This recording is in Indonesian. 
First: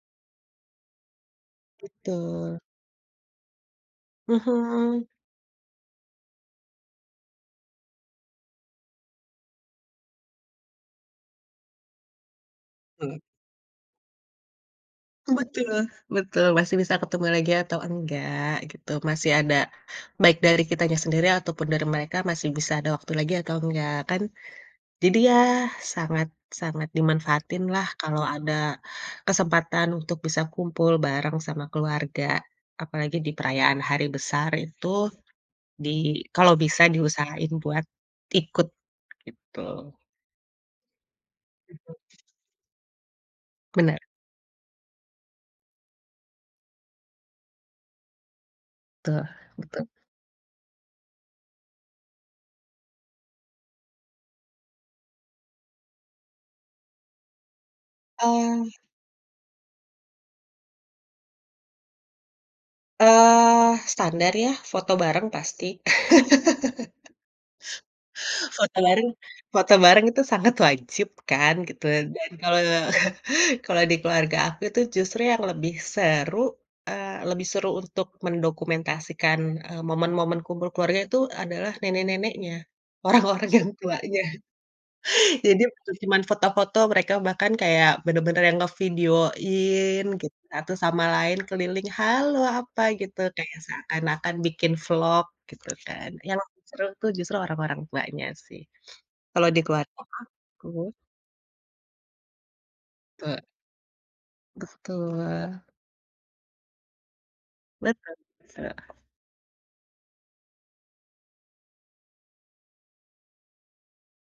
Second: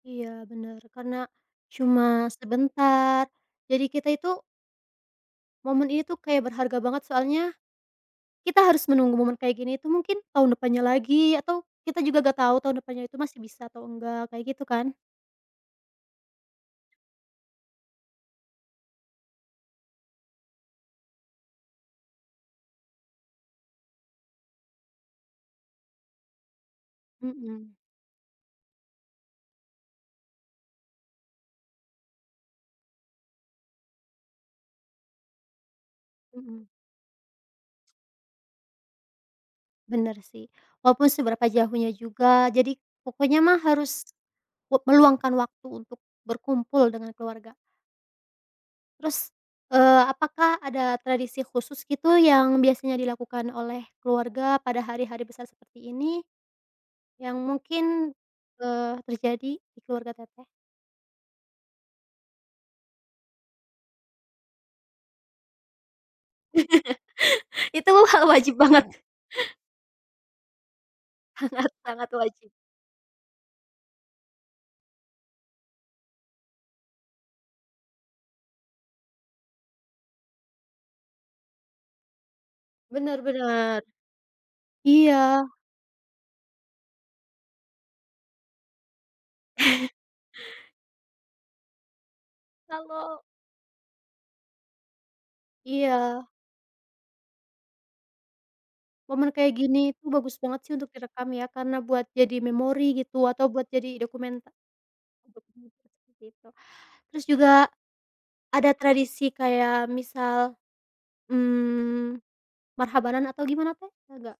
Iya bener, karena, cuma Betul. sebentar. Jadi kita itu Hmm. Momen ini tuh kayak berharga banget, soalnya, kita harus menunggu momen kayak gini itu mungkin tahun depannya lagi atau kita juga enggak tahu tahun depannya itu Mmm. masih bisa atau enggak, kayak gitu kan. Betul betul, masih bisa ketemu lagi atau enggak, gitu. Masih ada, baik dari kitanya sendiri ataupun dari mereka, masih bisa ada waktu lagi atau enggak kan. Jadi ya sangat sangat Mhm. dimanfaatinlah kalau ada kesempatan untuk bisa kumpul bareng sama keluarga. Apalagi di perayaan hari besar itu di kalau Mhm. bisa diusahain buat ikut, gitu. Bener sih. Walaupun seberapa jauhnya Iya. juga. Jadi pokoknya mah Benar. harus, wek meluangkan waktu untuk berkumpul dengan keluarga. Betul Terus, betu eee, apakah ada tradisi khusus gitu yang biasanya dilakukan oleh keluarga pada hari-hari besar seperti ini, yang mungkin, Ah. eee, terjadi di keluarga Teteh? Eee, standar ya foto bareng pasti. Itu hal wajib Foto banget. bareng foto bareng itu sangat wajib kan, Sangat gitu. sangat Dan wajib. kalau kalau di keluarga aku itu justru yang lebih seru, eee, lebih seru untuk mendokumentasikan, eee, momen-momen kumpul keluarga itu adalah nenek-neneknya, Bener orang-orang yang bener. tuanya. Iya. Jadi bukan cuman foto-foto, mereka bahkan kayak bener-bener yang ngevideoin gitu, satu sama lain keliling, "Halo, apa," gitu. Kalau Kayak seakan-akan bikin vlog gitu kan. Iya. Yang seru tuh justru orang-orang tuanya sih Momen kalau kayak di gini keluarga itu bagus banget sih untuk aku. direkam ya, karena buat jadi memori gitu Pe atau buat jadi dokumenter Betul. dokumenter seperti itu. Terus juga, Betul ada betul. tradisi kayak misal, mmm, Marhabanan atau gimana, Teh? Ada enggak?